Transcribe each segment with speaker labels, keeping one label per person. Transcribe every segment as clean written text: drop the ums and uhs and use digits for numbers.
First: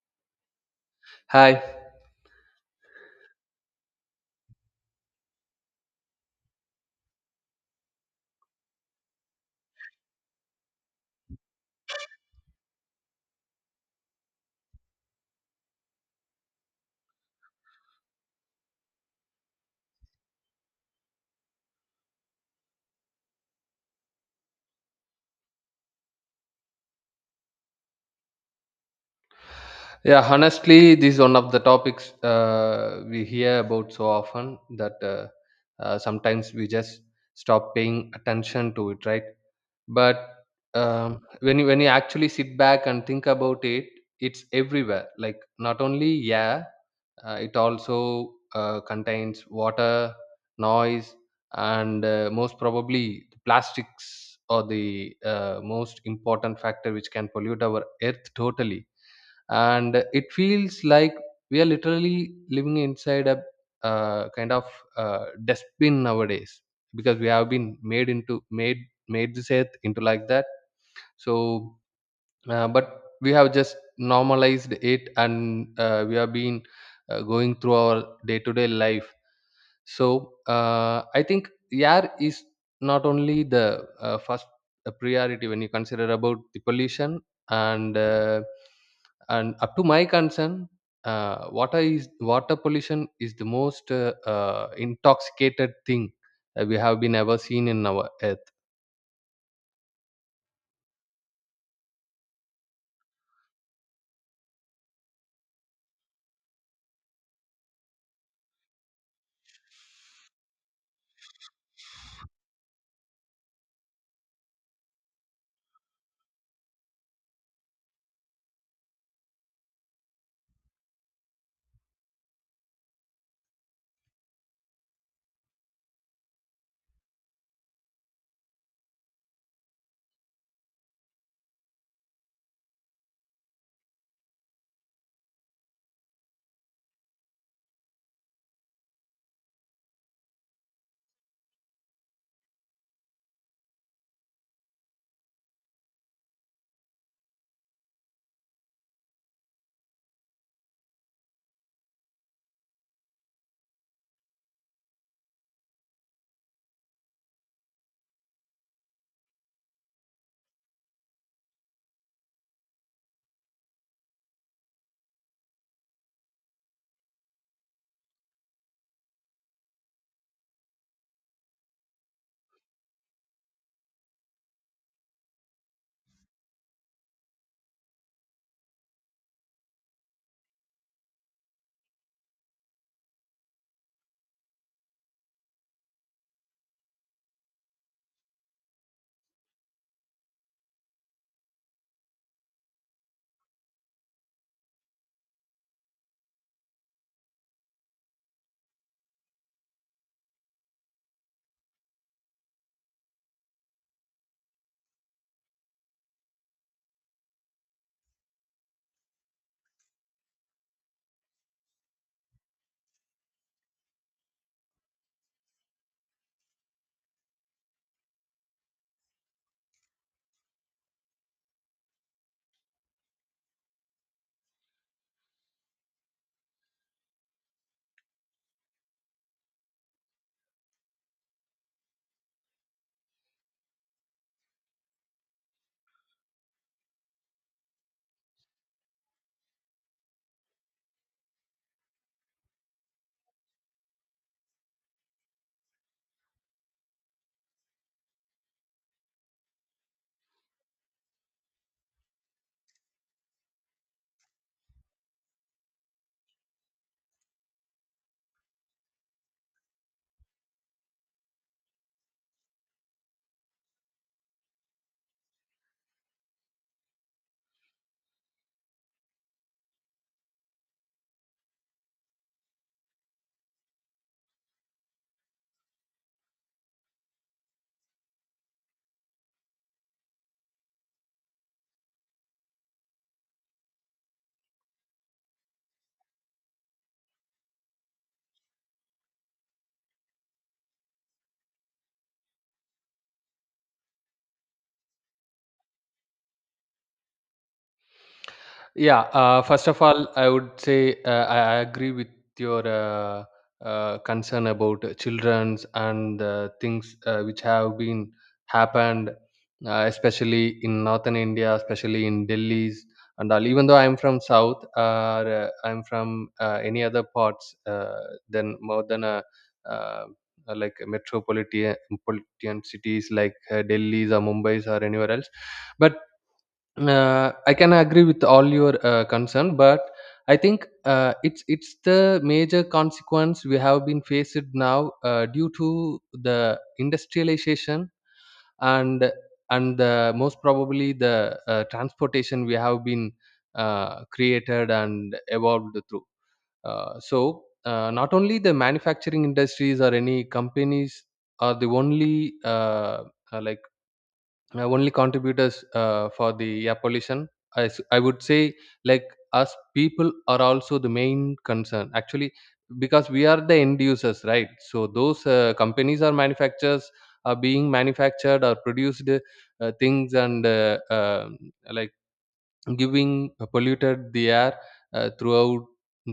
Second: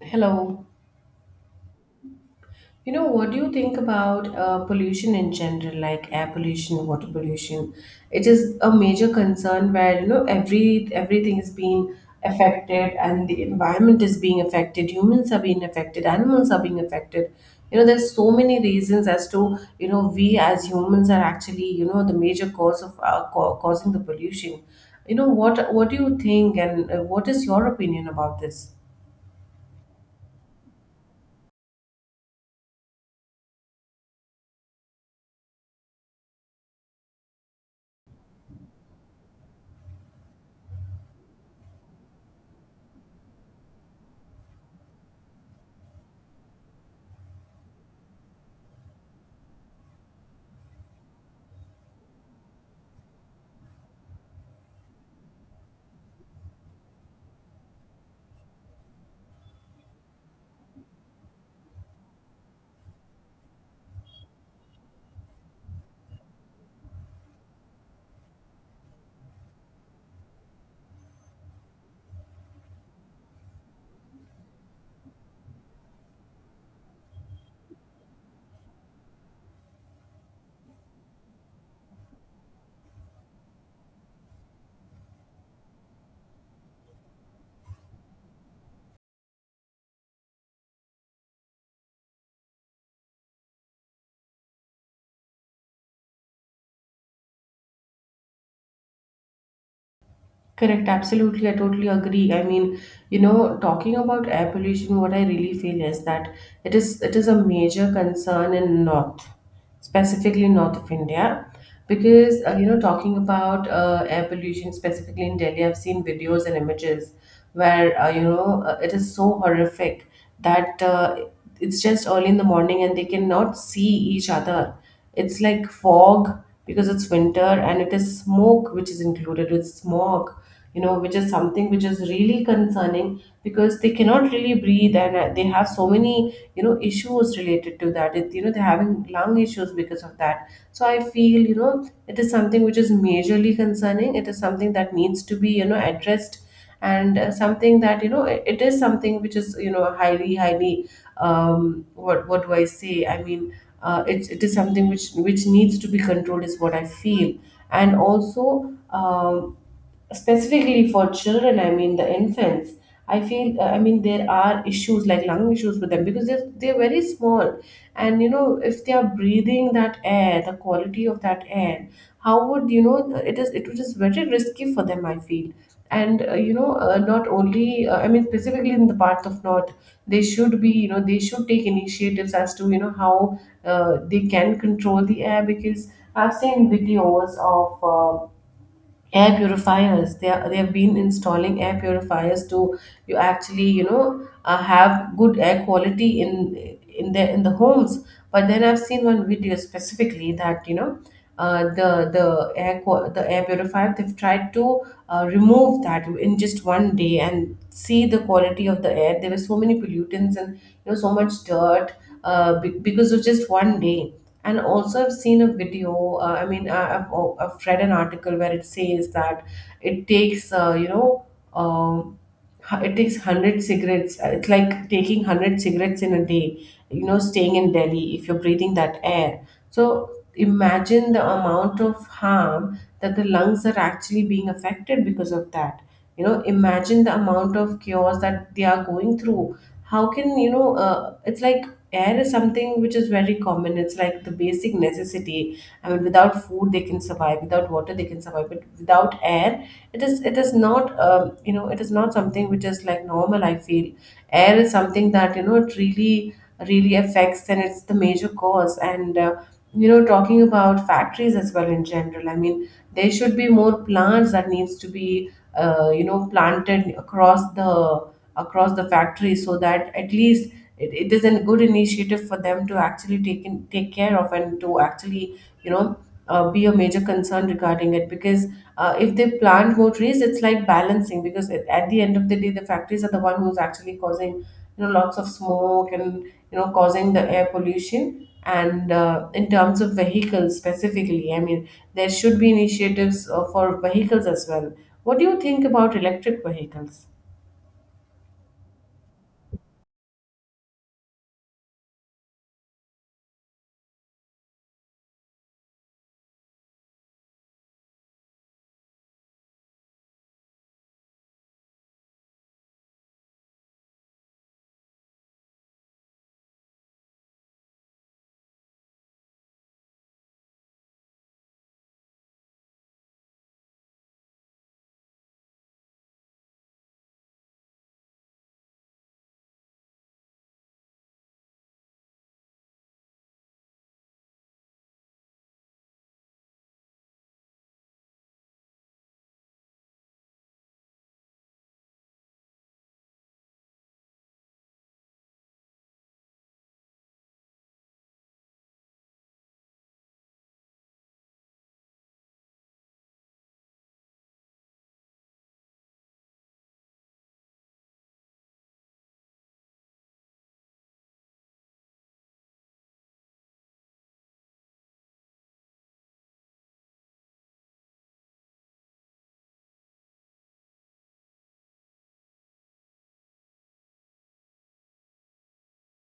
Speaker 1: Hello.
Speaker 2: Hi.
Speaker 1: What do you think about pollution in general, like air pollution, water pollution? It is a major concern where, everything is being affected, and the environment is being affected, humans are being affected, animals are being affected. There's so many reasons as to, we as humans are actually, the major cause of causing the pollution. What do you think, and what is your opinion about this?
Speaker 2: Yeah, honestly, this is one of the topics we hear about so often that sometimes we just stop paying attention to it, right? But when you actually sit back and think about it, it's everywhere. Like not only air, it also contains water, noise, and most probably the plastics are the most important factor which can pollute our earth totally and it feels like we are literally living inside a kind of dustbin nowadays because we have been made into made made this earth into like that so but we have just normalized it and we have been going through our day to day life so I think air is not only the first priority when you consider about the pollution and uh, and up to my concern, water pollution is the most intoxicated thing that we have been ever seen in our earth.
Speaker 1: Correct, absolutely. I totally agree. I mean, talking about air pollution, what I really feel is that it is a major concern in North, specifically North of India, because talking about air pollution specifically in Delhi, I've seen videos and images where it is so horrific that, it's just early in the morning and they cannot see each other. It's like fog because it's winter and it is smoke which is included with smog, which is something which is really concerning because they cannot really breathe, and they have so many issues related to that. It, you know they're having lung issues because of that. So I feel it is something which is majorly concerning. It is something that needs to be addressed, and something that it is something which is highly, highly. What do I say? I mean, it is something which needs to be controlled, is what I feel. And also, specifically for children, I mean the infants, I feel, I mean there are issues like lung issues with them because they're very small, and if they are breathing that air, the quality of that air, how would you know, it is very risky for them, I feel. And not only, I mean, specifically in the part of North, they should take initiatives as to how they can control the air, because I've seen videos of air purifiers. They have been installing air purifiers to, you actually, have good air quality in the homes. But then I've seen one video specifically that, the air purifier they've tried to remove that in just one day and see the quality of the air. There were so many pollutants and, so much dirt, because of just one day. And also I've seen a video, I mean, oh, I've read an article where it says that it takes you know um, hu- it takes 100 cigarettes. It's like taking 100 cigarettes in a day, staying in Delhi, if you're breathing that air. So imagine the amount of harm that the lungs are actually being affected because of that. Imagine the amount of chaos that they are going through. How can, it's like air is something which is very common. It's like the basic necessity. I mean, without food they can survive. Without water they can survive. But without air, it is not, it is not something which is like normal, I feel. Air is something that, it really really affects, and it's the major cause. And talking about factories as well in general. I mean, there should be more plants that needs to be planted across the factory, so that at least it is a good initiative for them to actually take care of, and to actually, be a major concern regarding it, because if they plant more trees it's like balancing, because at the end of the day the factories are the one who's actually causing, lots of smoke, and causing the air pollution. And in terms of vehicles specifically, I mean, there should be initiatives for vehicles as well. What do you think about electric vehicles?
Speaker 2: Yeah, first of all, I would say uh, I agree with your concern about children's and things which have been happened, especially in northern India, especially in Delhi's and all. Even though I'm from south, or I'm from any other parts than more than a uh, like metropolitan cities like Delhi's or Mumbai's or anywhere else but I can agree with all your concern, but I think uh, it's the major consequence we have been faced now due to the industrialization and and the most probably the transportation we have been created and evolved through. So not only the manufacturing industries or any companies are the only uh, like my only contributors for the air pollution. I would say like us people are also the main concern actually because we are the end users, right? So those companies or manufacturers are being manufactured or produced things and like giving polluted the air throughout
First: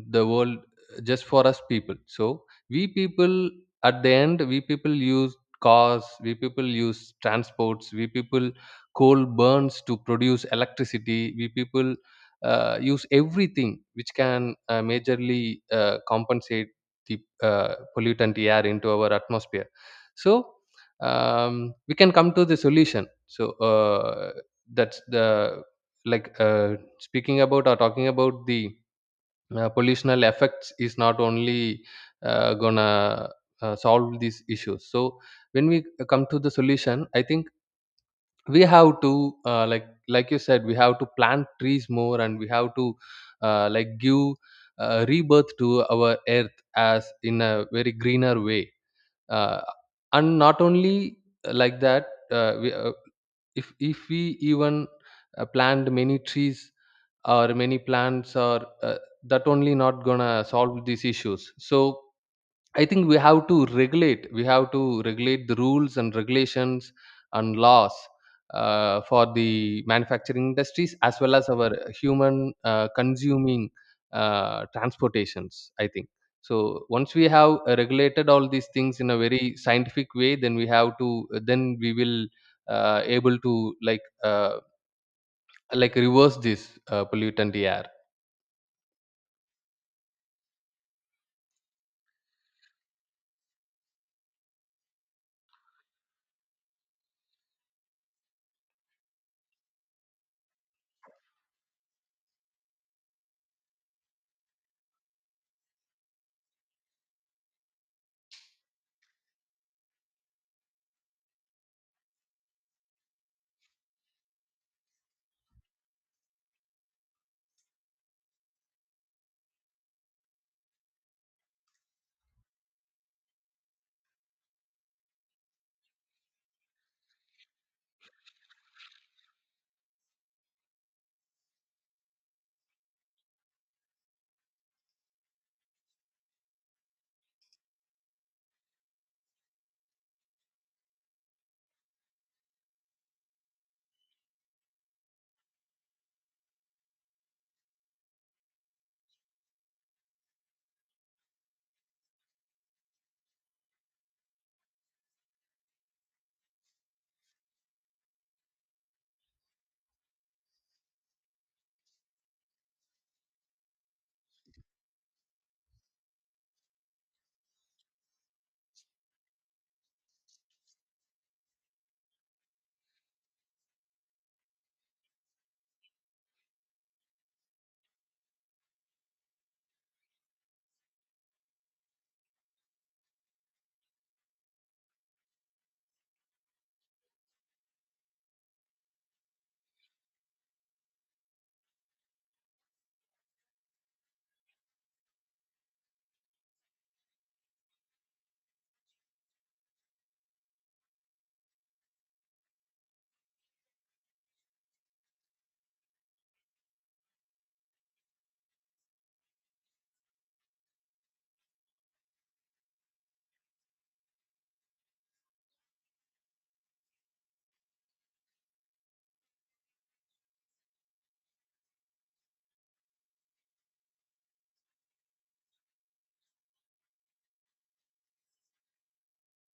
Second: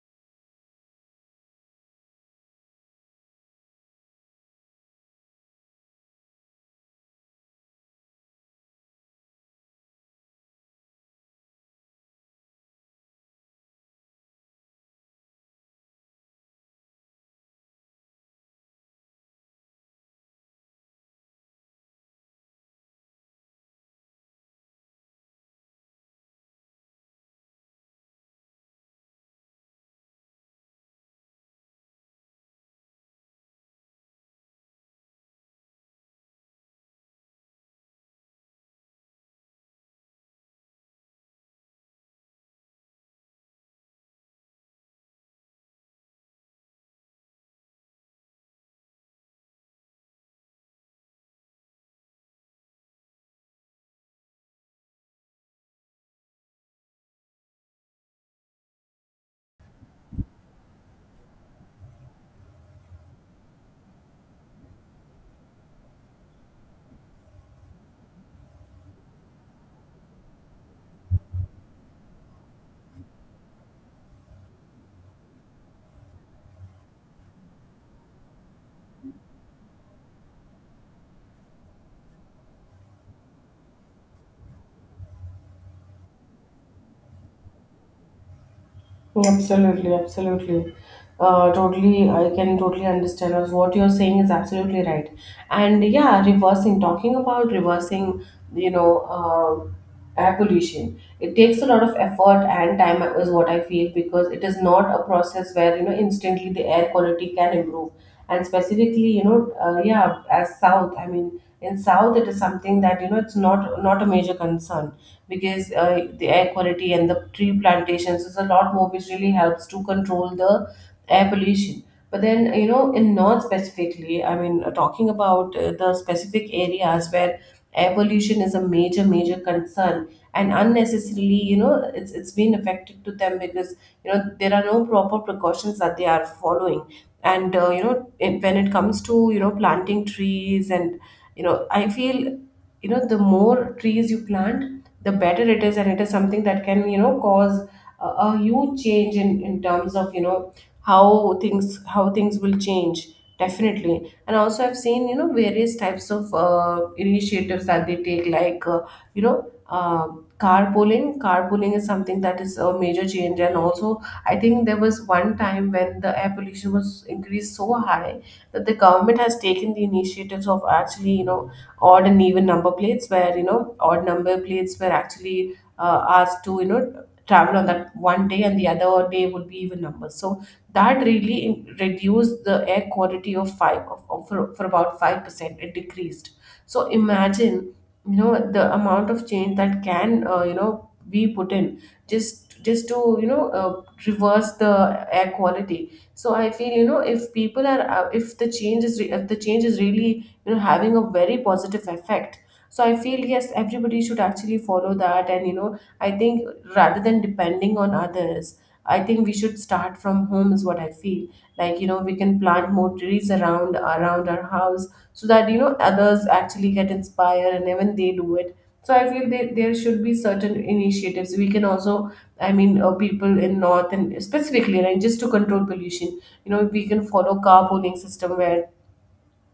Speaker 2: the world just for us people. So we people at the end, we people use cars, we people use transports, we people coal burns to produce electricity, we people use everything which can majorly compensate the pollutant air into our atmosphere. So we can come to the solution, so that's the like speaking about or talking about the pollutional effects is not only gonna solve these issues. So when we come to the solution, I think we have to like you said, we have to plant trees more, and we have to give rebirth to our earth as in a very greener way, uh, and not only uh, like that uh, we, uh, if we even plant many trees or many plants or that only not gonna solve these issues. So I think we have to regulate the rules and regulations and laws for the manufacturing industries as well as our human consuming transportations, I think. So once we have regulated all these things in a very scientific way, then we have to then we will able to like reverse this pollutant air.
Speaker 1: Absolutely, absolutely. Totally, I can totally understand us. What you're saying is absolutely right. And yeah, reversing, talking about reversing, you know, uh, air pollution, it takes a lot of effort and time, is what I feel, because it is not a process where, instantly the air quality can improve. And specifically, yeah, as South, I mean, in South, it is something that, it's not a major concern, because the air quality and the tree plantations is a lot more, which really helps to control the air pollution. But then, in North specifically, I mean talking about the specific areas where air pollution is a major major concern, and unnecessarily, it's been affected to them, because there are no proper precautions that they are following. And when it comes to planting trees, and, I feel, the more trees you plant the better it is, and it is something that can, cause a huge change, in terms of, how things will change, definitely. And also, I've seen, various types of initiatives that they take, like you know uh, carpooling is something that is a major change. And also, I think there was one time when the air pollution was increased so high that the government has taken the initiatives of actually, odd and even number plates, where, odd number plates were actually asked to, travel on that one day, and the other day would be even numbers. So that really reduced the air quality of five of- for about 5%, it decreased. So imagine, the amount of change that can, be put in, just to, reverse the air quality. So I feel, if people are if the change is re- if the change is really, having a very positive effect. So I feel, yes, everybody should actually follow that. And, I think rather than depending on others, I think we should start from home, is what I feel. Like, we can plant more trees around our house, so that, others actually get inspired and even they do it. So I feel there should be certain initiatives we can also, I mean, people in North, and specifically, right, just to control pollution, we can follow carpooling system where,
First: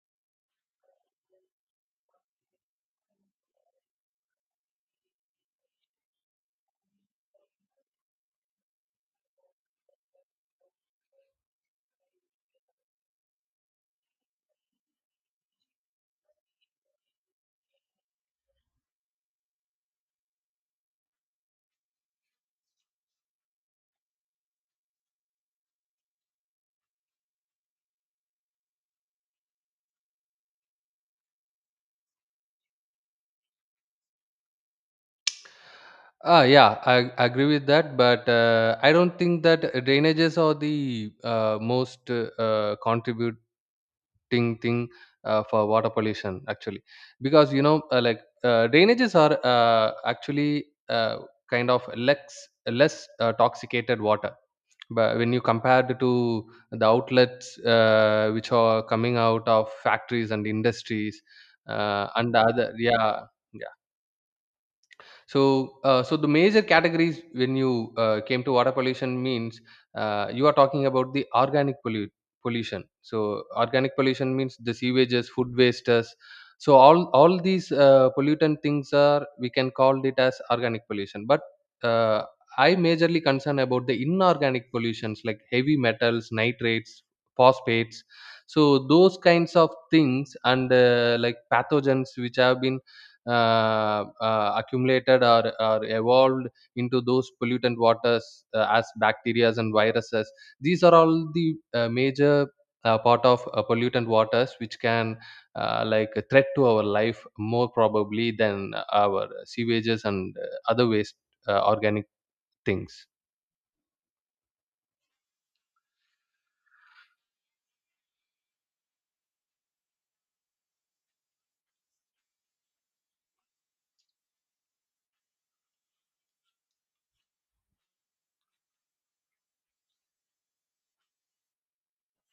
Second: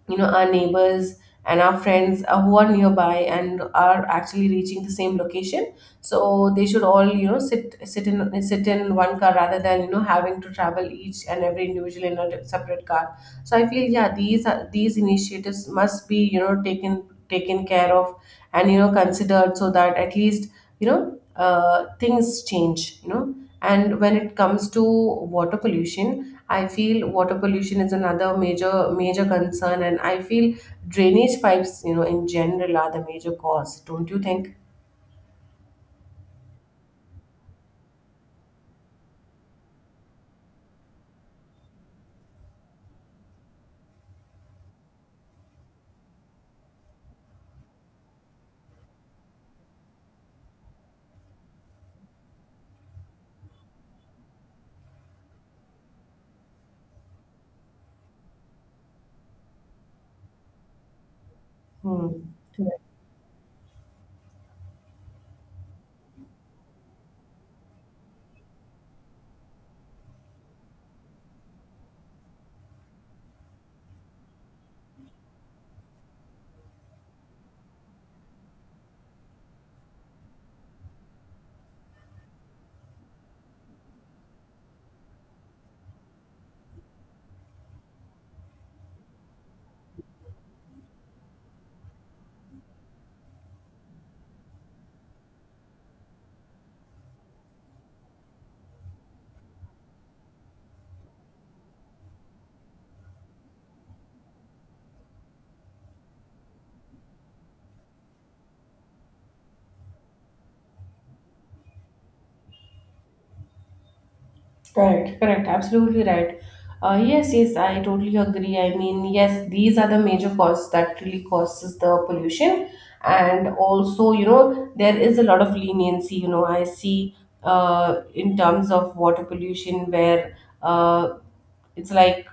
Speaker 1: our neighbors and our friends, who are nearby and are actually reaching the same location, so they should all, sit in one car, rather than, having to travel each and every individual in a separate car. So I feel, yeah, these are these initiatives must be, taken care of, and, considered, so that at least, things change. And when it comes to water pollution, I feel water pollution is another major major concern, and I feel drainage pipes, in general, are the major cause. Don't you think?
Speaker 2: Ah, yeah, I agree with that, but I don't think that drainages are the most contributing thing for water pollution actually, because you know, drainages are actually kind of less toxicated water, but when you compare to the outlets which are coming out of factories and industries
Speaker 1: Hmm.
Speaker 2: yeah. So, so the major categories when you came to water pollution means you are talking about the pollution. So, organic pollution means the sewages, food wastes. So, all these pollutant things are we can call it as organic pollution. But uh, I majorly concern about the inorganic pollutions like heavy metals, nitrates, phosphates. So those kinds of things and pathogens which have been accumulated or evolved into those pollutant waters as bacteria and viruses. These are all the major part of pollutant waters which can like a threat to our life more probably than our sewages and other waste organic things.
Speaker 1: Correct, correct, absolutely right. Yes, yes, I totally agree. I mean, yes, these are the major causes that really causes the pollution, and also, there is a lot of leniency. You know, I see in terms of water pollution where uh, it's like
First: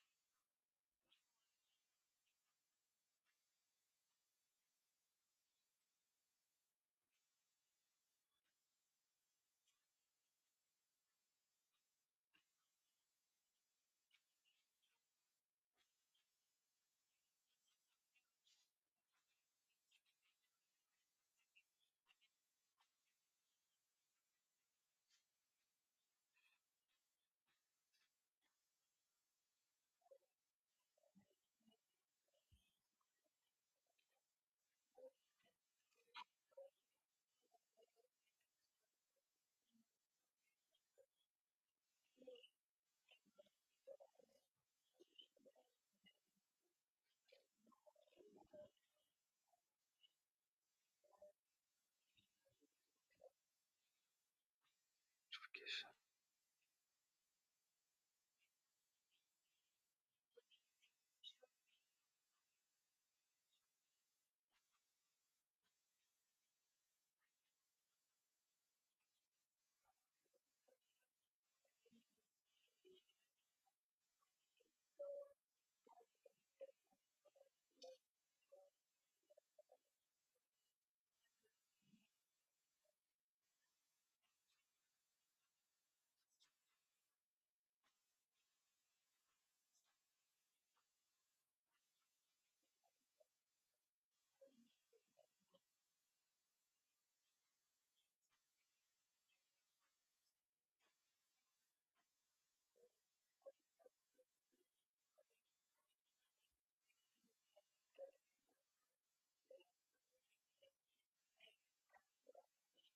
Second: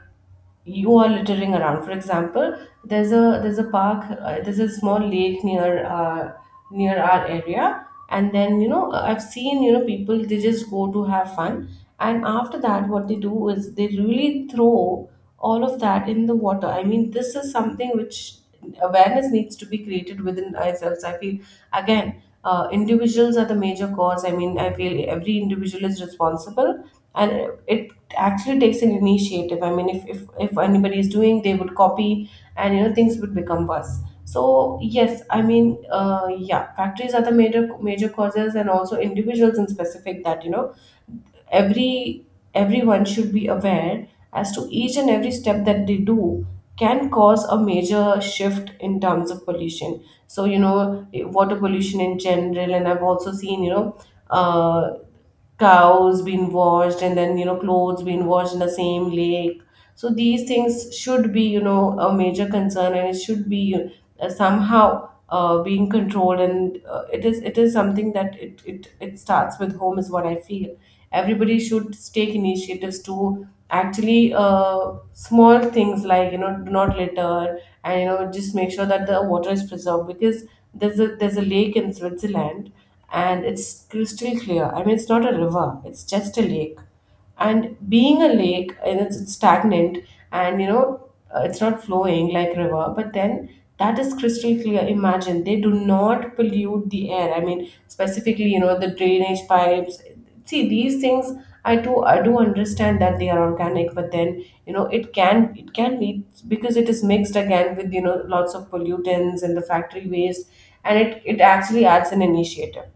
Speaker 1: you are littering around, for example. There's a park, there's a small lake near near our area, and then you know, I've seen, you know, people they just go to have fun, and after that what they do is they really throw all of that in the water. I mean, this is something which awareness needs to be created within ourselves, I feel. Again, individuals are the major cause. I mean, I feel every individual is responsible, and it actually takes an initiative. I mean, if anybody is doing, they would copy, and you know, things would become worse. So yes, I mean, yeah, factories are the major causes, and also individuals in specific. That you know, every everyone should be aware as to each and every step that they do can cause a major shift in terms of pollution. So you know, water pollution in general. And I've also seen you know, uh, cows being washed, and then you know, clothes being washed in the same lake. So these things should be, you know, a major concern, and it should be somehow being controlled. And it is, it is something that it starts with home is what I feel. Everybody should take initiatives to actually small things like, you know, do not litter, and you know, just make sure that the water is preserved. Because there's a lake in Switzerland, and it's crystal clear. I mean, it's not a river, it's just a lake. And being a lake, and it's stagnant, and you know, it's not flowing like river, but then that is crystal clear. Imagine, they do not pollute the air. I mean, specifically you know, the drainage pipes. See, these things I do understand that they are organic, but then you know, it can lead, because it is mixed again with, you know, lots of pollutants and the factory waste, and it actually adds an initiative.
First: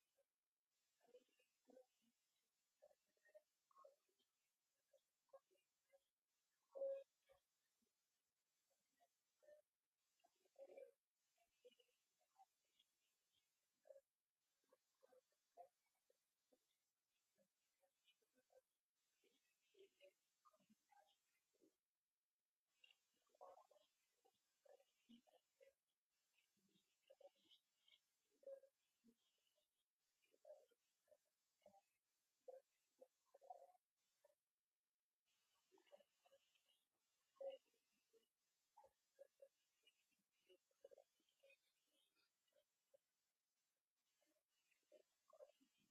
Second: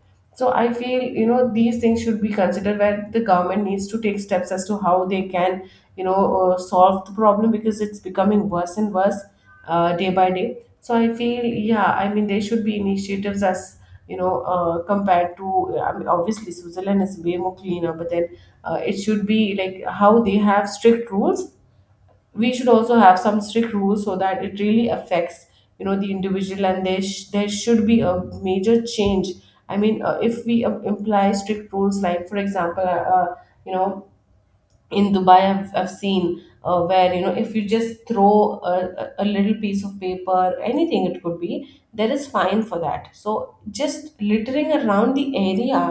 Speaker 1: So I feel, you know, these things should be considered, where the government needs to take steps as to how they can, you know, solve the problem, because it's becoming worse and worse, day by day. So I feel, yeah, I mean, there should be initiatives, as you know, compared to, I mean, obviously Switzerland is way more cleaner, but then it should be like how they have strict rules. We should also have some strict rules so that it really affects, you know, the individual, and there should be a major change. I mean, if we imply strict rules, like for example, you know, in Dubai I've seen, where you know, if you just throw a little piece of paper, anything, it could be there is fine for that. So just littering around the area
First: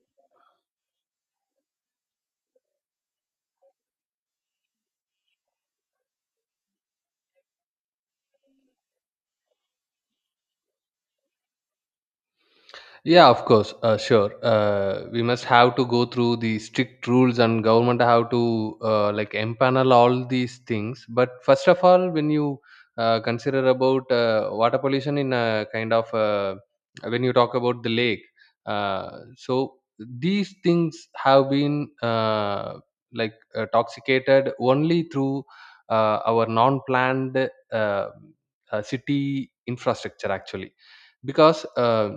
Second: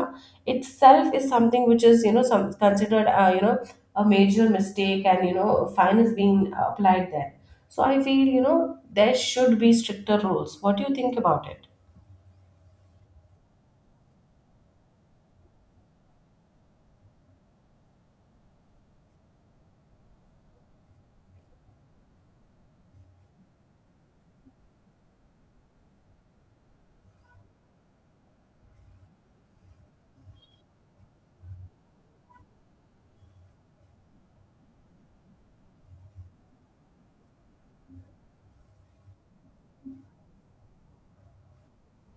Speaker 1: itself is something which is, you know, some considered, you know, a major mistake, and you know, fine is being applied there. So I feel you know, there should be stricter rules. What do you think about it?
Speaker 2: Yeah, of course. Sure. We must have to go through the strict rules, and government have to empanel all these things. But first of all, when you consider about water pollution in a kind of when you talk about the lake, so these things have been toxicated only through our non-planned uh, city infrastructure actually because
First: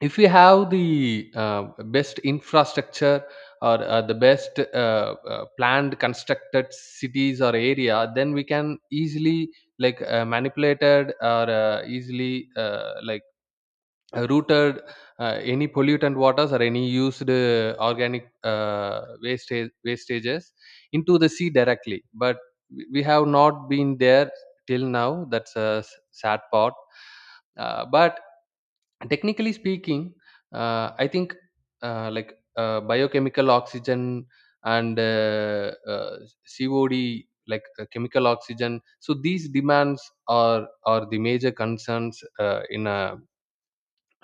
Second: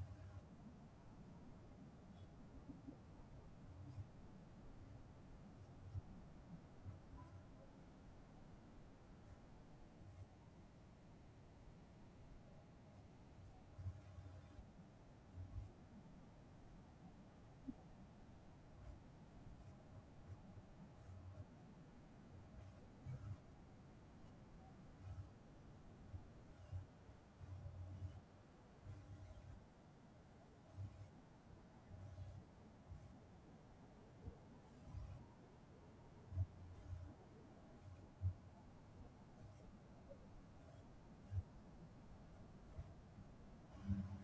Speaker 2: if we have the best infrastructure or uh, the best planned constructed cities or area, then we can easily manipulated or easily routed any pollutant waters or any used organic wastages into the sea directly. But we have not been there till now. That's a sad part, but technically speaking, I think biochemical oxygen and cod, chemical oxygen, so these demands are the major concerns in a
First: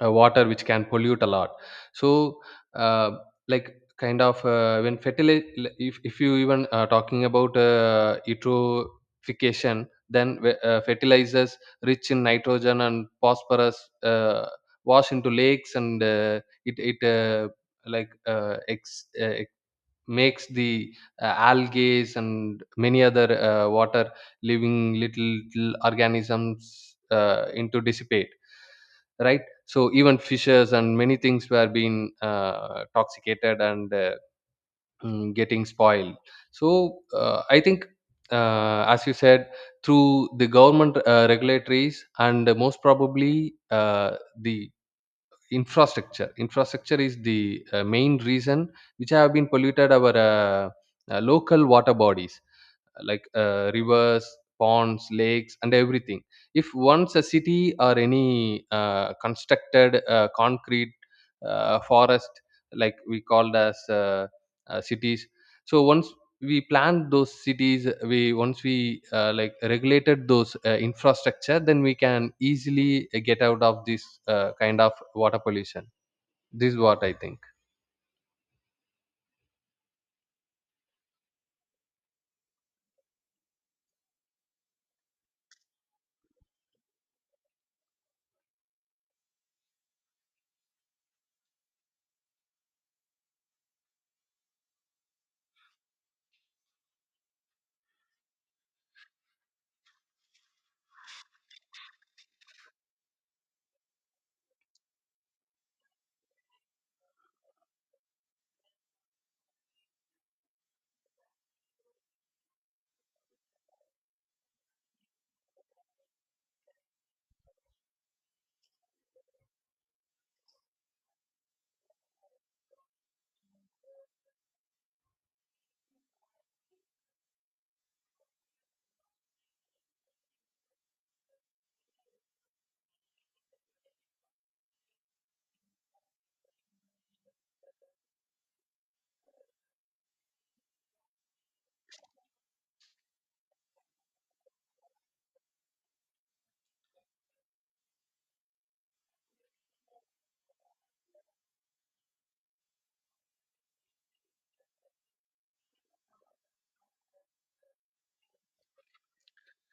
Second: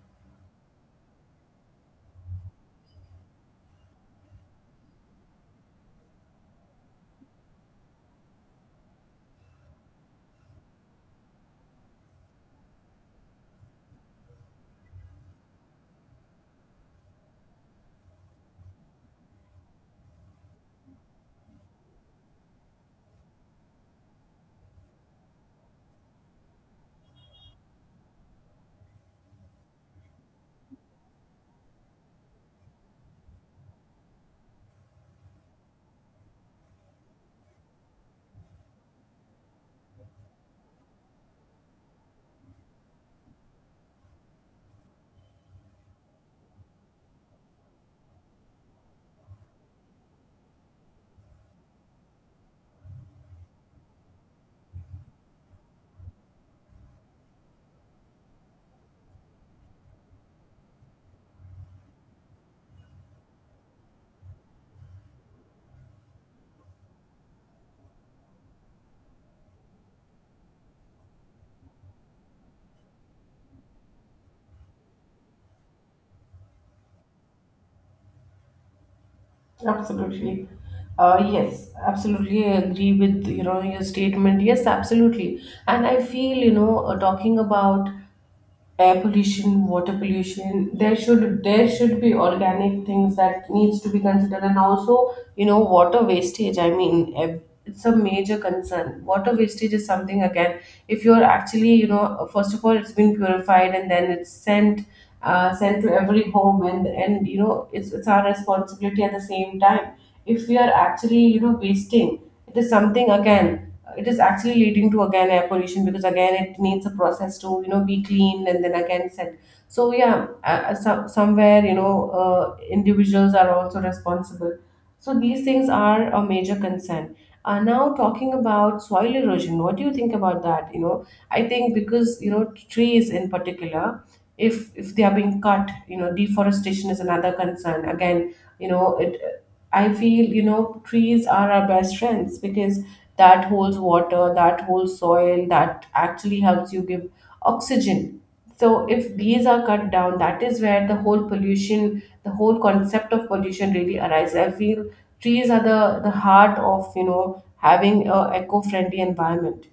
Speaker 2: water which can pollute a lot. So uh, like kind of when fertilize if you even talking about eutrophication, then fertilizers rich in nitrogen and phosphorus wash into lakes and it it uh, like uh, ex, uh, makes the algae and many other water living little, little organisms into dissipate, right? So even fishes and many things were being toxicated and getting spoiled. So I think as you said, through the government regulatories, and most probably the infrastructure is the main reason which have been polluted our local water bodies like rivers, ponds, lakes and everything. If once a city or any constructed concrete forest, we called as cities, so once we planned those cities we once we regulated those infrastructure, then we can easily get out of this kind of water pollution. This is what I think.
Speaker 1: Absolutely. Yes, absolutely I agree with, you know, your statement. Yes, absolutely. And I feel you know, talking about air pollution, water pollution. There should be organic things that needs to be considered, and also you know, water wastage. I mean, ev- it's a major concern. Water wastage is something again. If you're actually, you know, first of all it's been purified and then it's sent, sent to every home, and you know, it's our responsibility at the same time. If we are actually, you know, wasting, it is something again, it is actually leading to again air pollution, because again it needs a process to, you know, be cleaned and then again set. So yeah, somewhere you know, individuals are also responsible. So these things are a major concern. Now talking about soil erosion, what do you think about that? You know, I think because you know, trees in particular, if they are being cut, you know, deforestation is another concern again. You know, it, I feel you know, trees are our best friends, because that holds water, that holds soil, that actually helps you give oxygen. So, if these are cut down, that is where the whole pollution, the whole concept of pollution really arises. I feel trees are the heart of, you know, having a eco-friendly environment.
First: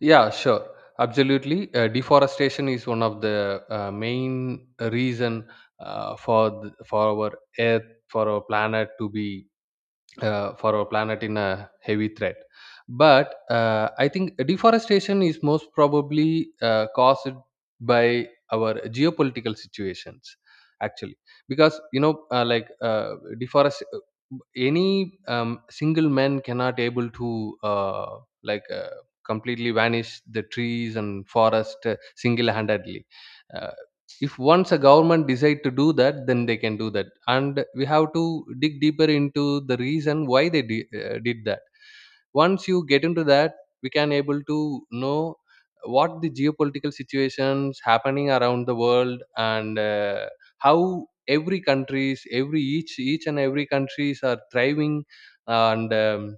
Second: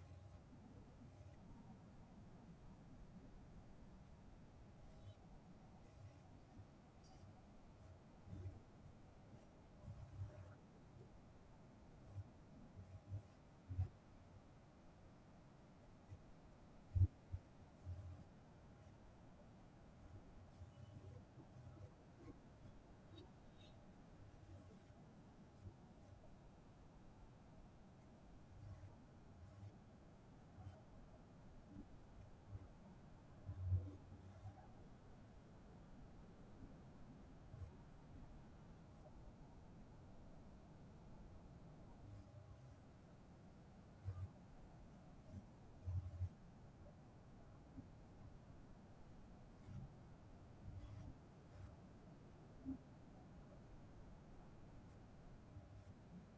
Speaker 2: Yeah, sure. Absolutely. Deforestation is one of the main reason for our earth, for our planet to be for our planet in a heavy threat. But I think deforestation is most probably caused by our geopolitical situations, actually, because you know, deforest, uh, any single man cannot able to like uh, completely vanish the trees and forest single-handedly. Uh, if once a government decide to do that, then they can do that, and we have to dig deeper into the reason why they did that. Once you get into that, we can able to know what the geopolitical situations happening around the world, and how every each and every countries are thriving and um,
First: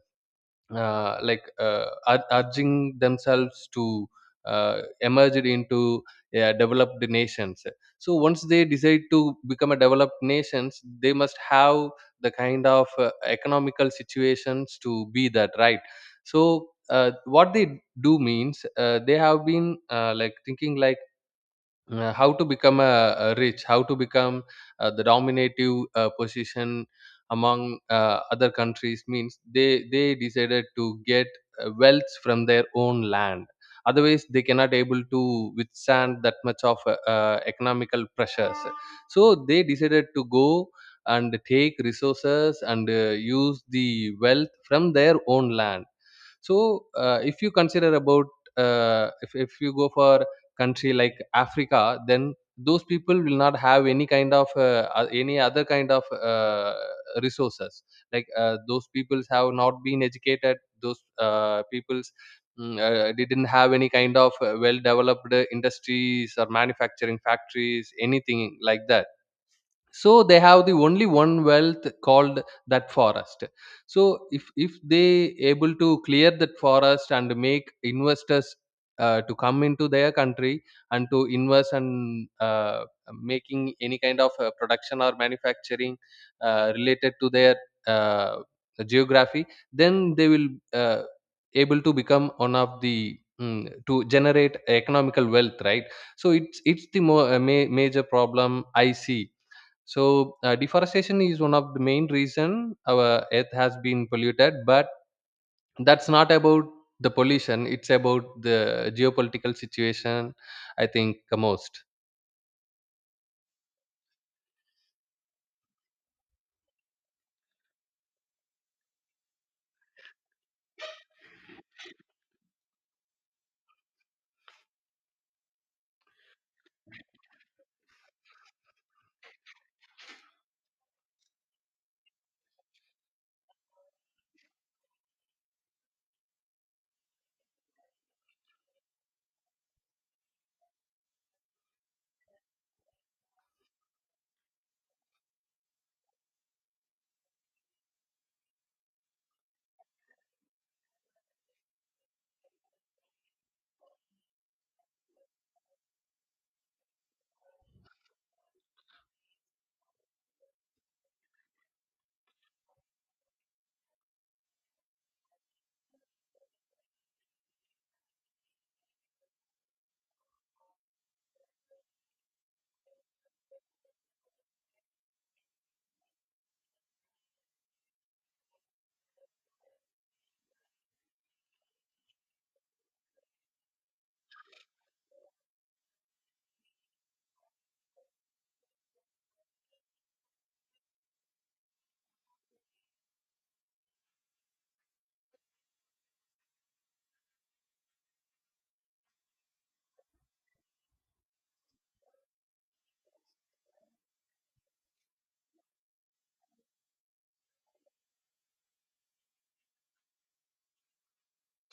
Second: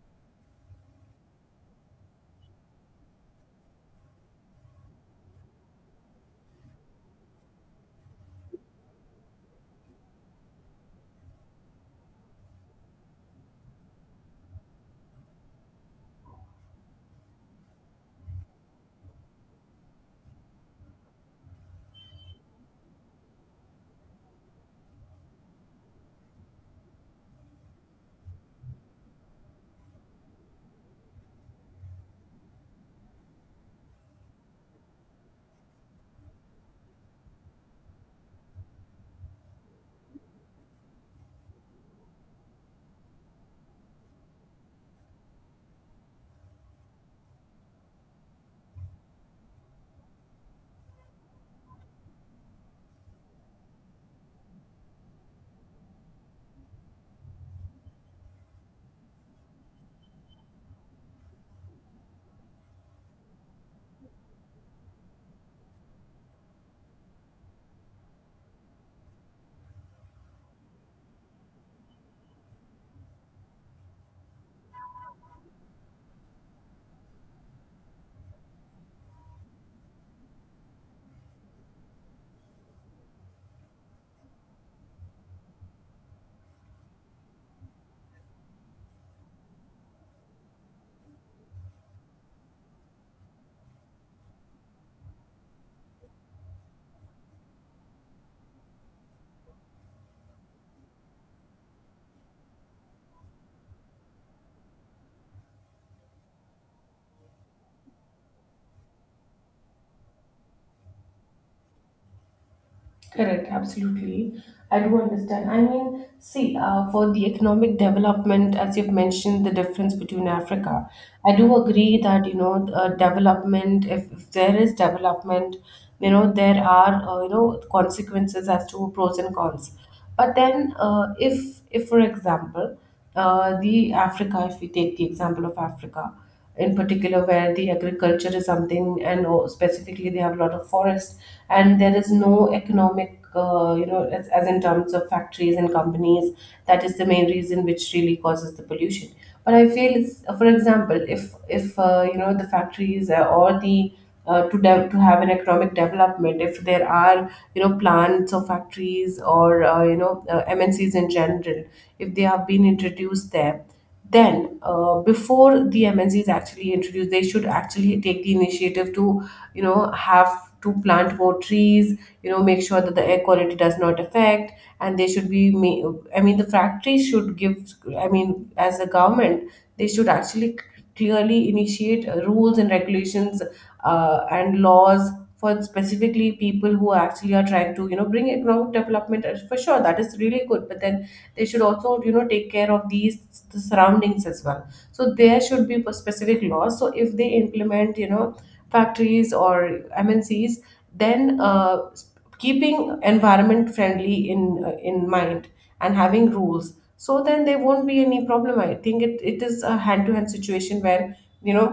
Speaker 2: uh, like uh, ur- urging themselves to emerge into developed nations. So once they decide to become a developed nations, they must have the kind of economical situations to be that, right? So what they do means they have been thinking like how to become a rich, how to become the dominative position among other countries, means they decided to get wealth from their own land, otherwise they cannot able to withstand that much of economical pressures. So they decided to go and take resources and use the wealth from their own land. So if you consider about if you go for country like Africa, then those people will not have any kind of any other kind of resources. Like those peoples have not been educated. Those peoples didn't have any kind of well developed industries or manufacturing factories, anything like that. So they have the only one wealth called that forest. So if they able to clear that forest and make investors to come into their country and to invest and making any kind of production or manufacturing related to their uh, geography, then they will uh, able to become one of the to generate economical wealth, right? So it's the major problem I see. So deforestation is one of the main reason our earth has been polluted, but that's not about the pollution. It's about the geopolitical situation. I think the most.
Speaker 1: Correct, absolutely. I do understand. I mean, see, for the economic development, as you've mentioned, the difference between Africa, I do agree that, you know, development, if there is development, you know, there are, you know, consequences as to pros and cons. But then, if for example, the Africa, if we take the example of Africa, in particular, where the agriculture is something, and o- specifically they have a lot of forest, and there is no economic, you know, as in terms of factories and companies, that is the main reason which really causes the pollution. But I feel it's, for example, if you know, the factories or the to have an economic development, if there are you know, plants or factories or, you know, MNCs in general, if they have been introduced there, then before the MNCs actually introduce, they should actually take the initiative to, you know, have to plant more trees, you know, make sure that the air quality does not affect. And they should be ma- I mean, the factories should give, I mean, as a government, they should actually clearly initiate rules and regulations, and laws for specifically people who actually are trying to, you know, bring economic development. For sure that is really good, but then they should also you know, take care of these, the surroundings as well. So there should be specific laws, so if they implement, you know, factories or MNCs, then keeping environment friendly in, in mind, and having rules, so then there won't be any problem. I think it, it is a hand to hand situation where, you know,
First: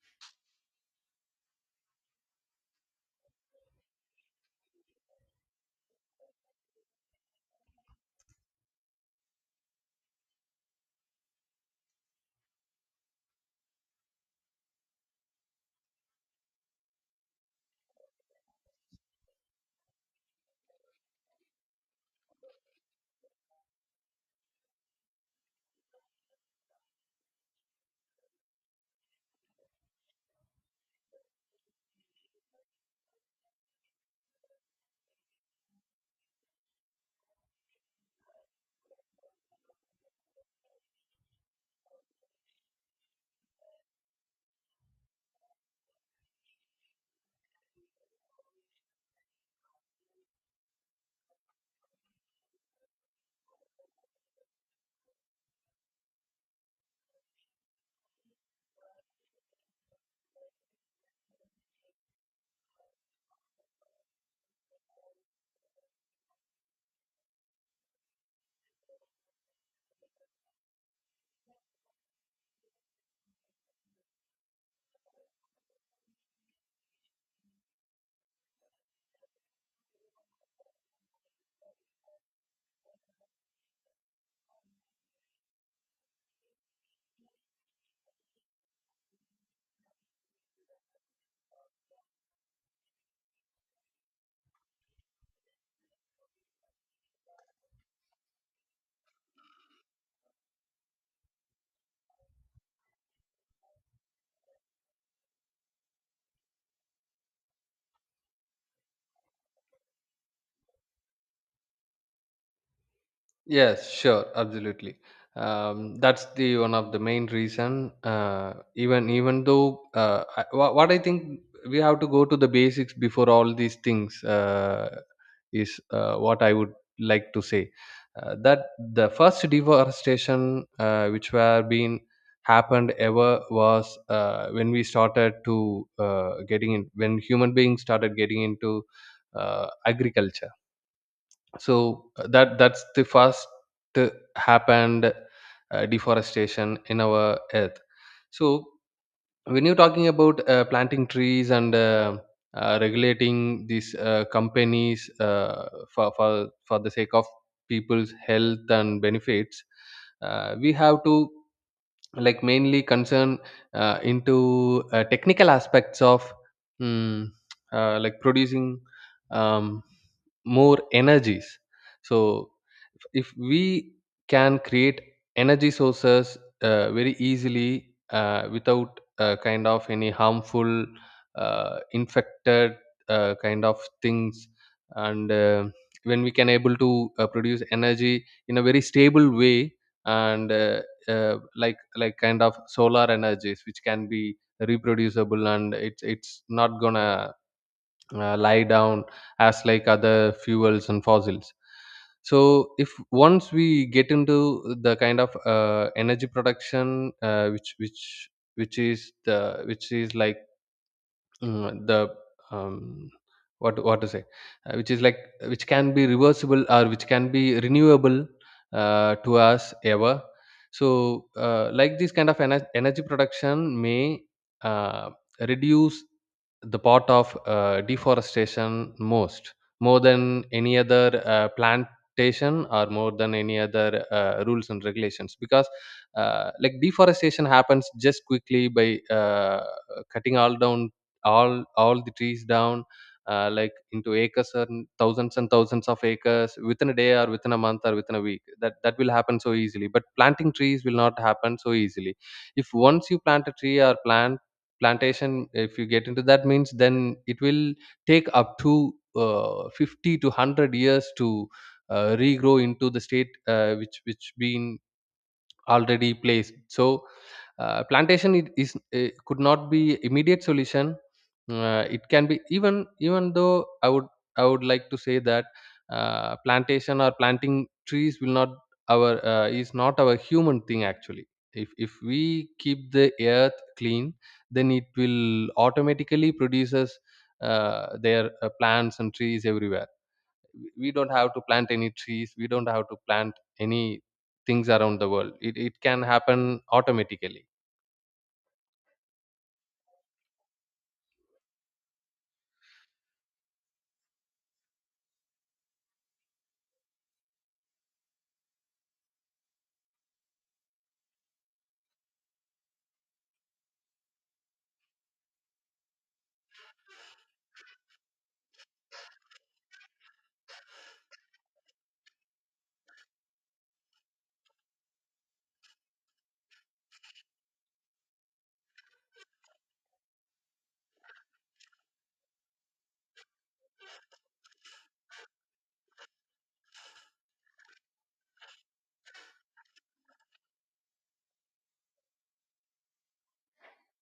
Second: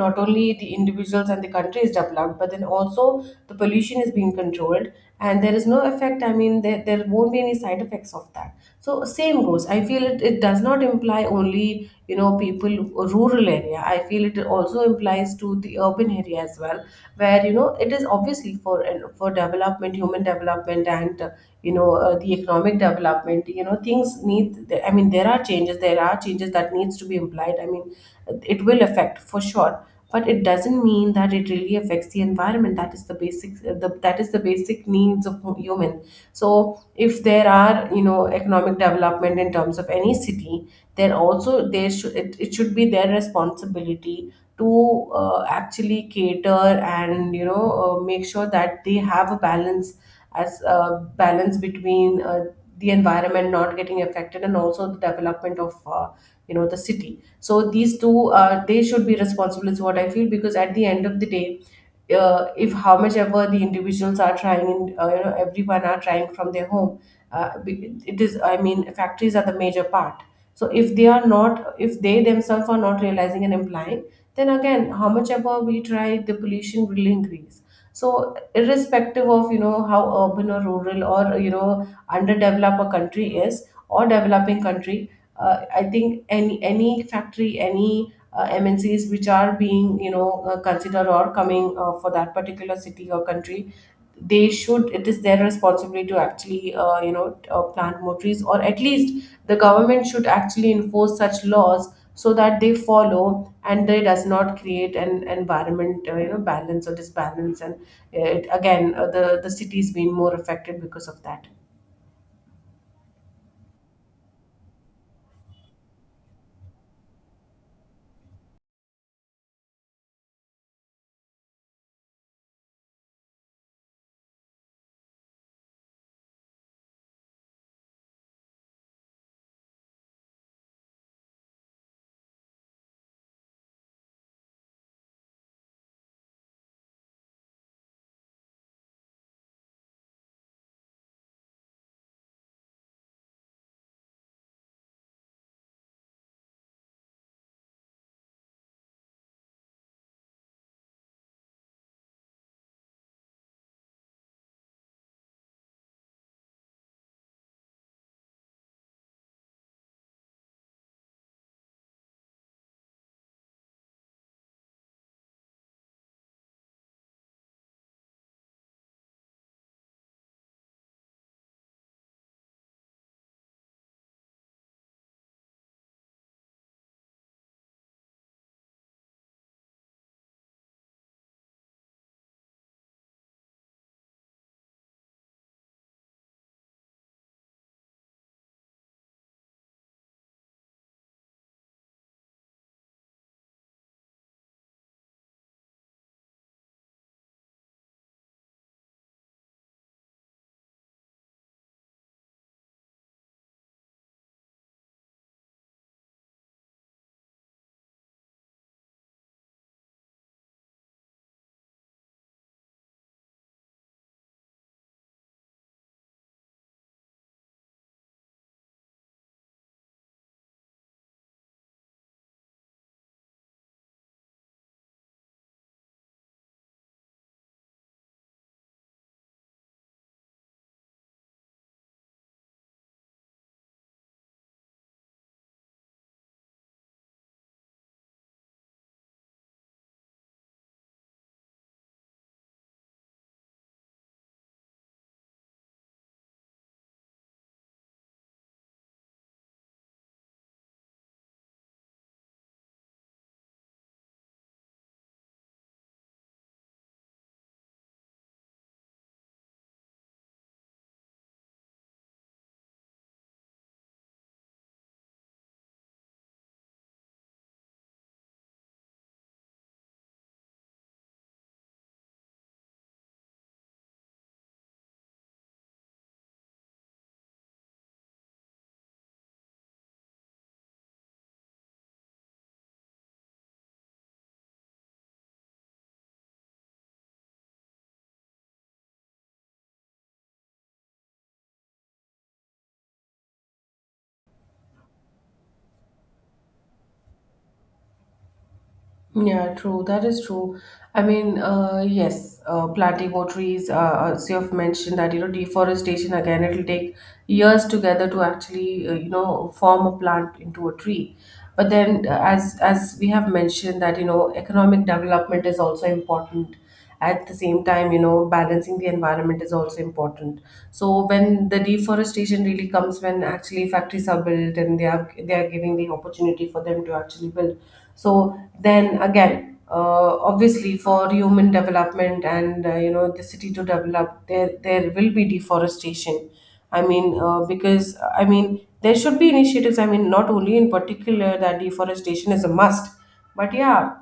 Speaker 1: not only the individuals and the country is developed, but then also the pollution is being controlled, and there is no effect. I mean, there won't be any side effects of that. So same goes, I feel it, it does not imply only you know, people, rural area. I feel it also implies to the urban area as well, where you know, it is obviously for development, human development, and you know, the economic development, you know, things need, I mean, there are changes that needs to be implied. I mean, it will affect for sure, but it doesn't mean that it really affects the environment, that is the basic, that is the basic needs of human. So if there are you know, economic development in terms of any city, then also there should, it should be their responsibility to actually cater and you know, make sure that they have a balance, as a balance between the environment not getting affected, and also the development of, you know, the city. So these two, they should be responsible is what I feel, because at the end of the day, if how much ever the individuals are trying in, you know, everyone are trying from their home, it is, I mean, factories are the major part. So if they are not, if they themselves are not realizing and implying, then again how much ever we try, the pollution will increase. So irrespective of you know, how urban or rural or you know, underdeveloped a country is, or developing country, I think any factory, any MNCs which are being, you know, considered or coming, for that particular city or country, they should. It is their responsibility to actually, you know, plant more trees, or at least the government should actually enforce such laws, so that they follow and they does not create an environment, you know, balance or disbalance, and it again, the city is being more affected because of that.
Speaker 2: Yes, sure, absolutely. That's the one of the main reason. Even though what I think we have to go to the basics before all these things, is what I would like to say. That the first deforestation which were being happened ever was, when we started to getting in when human beings started getting into agriculture. So that's the first uh, happened deforestation in our earth. So when you're talking about planting trees and regulating these companies for the sake of people's health and benefits, we have to like mainly concern into technical aspects of mm, like producing um, more energies. So if we can create energy sources very easily without kind of any harmful infected kind of things, and when we can able to produce energy in a very stable way, and like kind of solar energies which can be reproducible, and it's not gonna lie down as like other fuels and fossils. So if once we get into the kind of energy production which is like the um, what to say, which is like which can be reversible or which can be renewable to us ever. So like this kind of energy production may uh, reduce the part of deforestation most, more than any other plantation or more than any other rules and regulations. Because like deforestation happens just quickly by cutting all down all the trees down, like into acres and thousands of acres within a day or within a month or within a week. That will happen so easily, but planting trees will not happen so easily. If once you plant a tree or plantation, if you get into that means, then it will take up to 50 to 100 years to regrow into the state which been already placed. So plantation, it is could not be immediate solution. It can be. Even though I would like to say that plantation or planting trees will not, our is not our human thing actually. If we keep the earth clean, then it will automatically produces their plants and trees everywhere. We don't have to plant any trees, we don't have to plant any things around the world. It can happen automatically.
Speaker 1: Yeah, true. That is true. I mean, yes, planting more trees, as you have mentioned that, you know, deforestation again, it'll take years together to actually, you know, form a plant into a tree. But then, as we have mentioned that, you know, economic development is also important. At the same time, you know, balancing the environment is also important. So when the deforestation really comes, when actually factories are built, and they are giving the opportunity for them to actually build. So then again obviously, for human development and, you know, the city to develop, there will be deforestation. I mean, because I mean, there should be initiatives. I mean, not only in particular that deforestation is a must, but yeah,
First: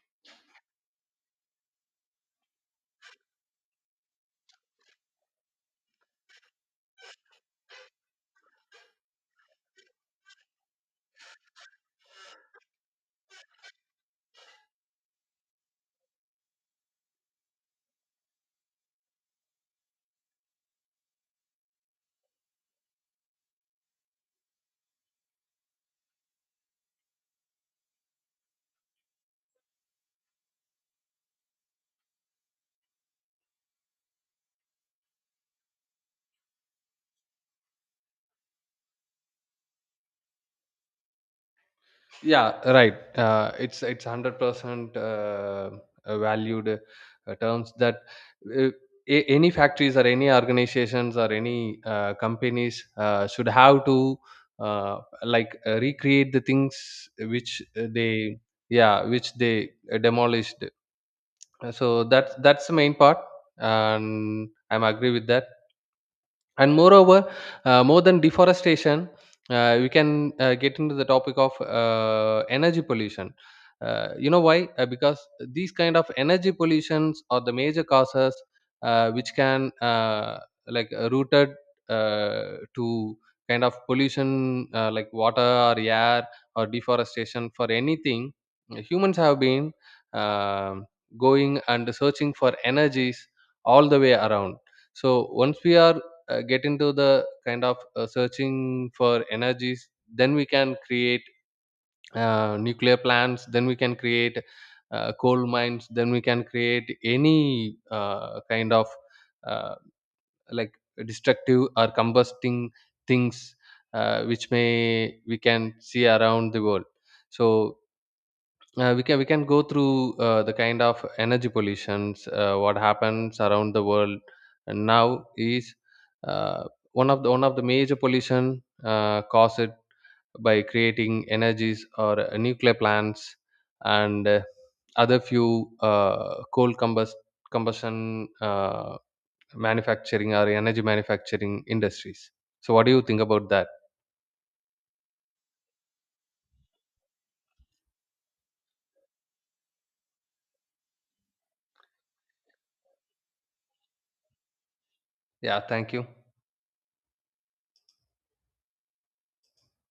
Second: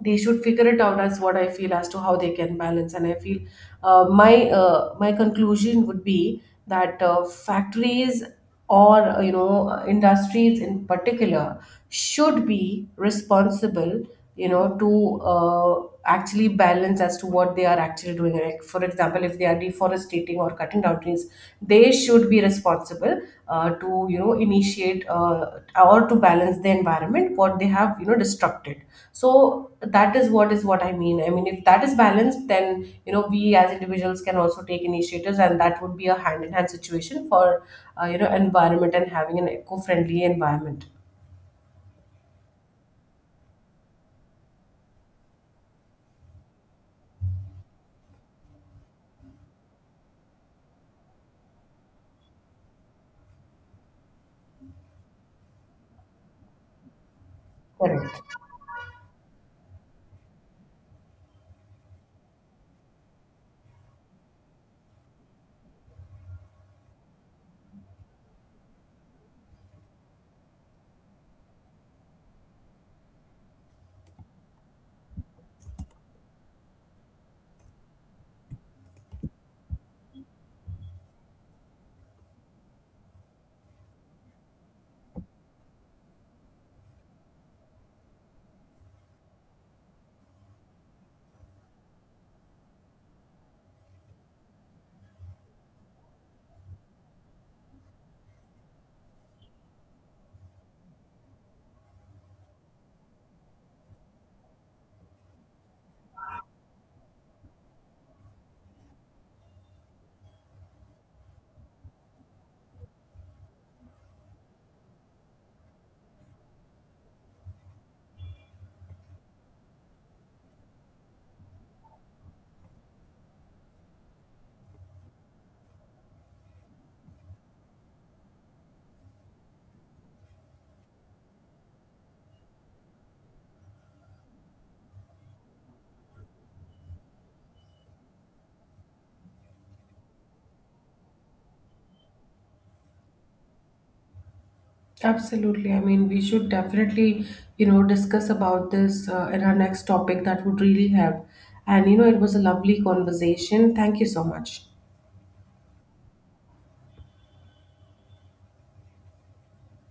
Speaker 1: they should figure it out as what I feel as to how they can balance. And I feel my conclusion would be that factories or you know, industries in particular should be responsible, you know, to actually balance as to what they are actually doing, like for example, if they are deforesting or cutting down trees, they should be responsible to, you know, initiate or to balance the environment what they have, you know, destructed. So that is what I mean. I mean, if that is balanced, then you know, we as individuals can also take initiatives, and that would be a hand in hand situation for, you know, environment, and having an eco friendly environment.
Speaker 2: Yeah, right, it's 100% valued terms that, uh, any factories or any organizations or any companies should have to like recreate the things which
Speaker 1: Correct.
Speaker 2: they, yeah, which they demolished. So that's the main part, and I'm agree with that. And moreover, more than deforestation, we can get into the topic of energy pollution. You know why? Because these kind of energy pollutions are the major causes which can rooted to kind of pollution, like water or air or deforestation. For anything, humans have been um going and searching for energies all the way around. So once we are get into the kind of searching for energies, then we can create nuclear plants, then we can create coal mines, then we can create any kind of uh, like destructive or combusting things which may we can see around the world. So we can go through the kind of energy pollutions what happens around the world. And now is uh, one of the major pollution caused by creating energies or nuclear plants, and other few coal combust combustion manufacturing or energy manufacturing industries. So what do you think about that?
Speaker 1: Absolutely. I mean, we should definitely, you know, discuss about this in our next topic. That would really help. And, you know, it was a lovely conversation. Thank you so much.
Speaker 2: Yeah, thank you.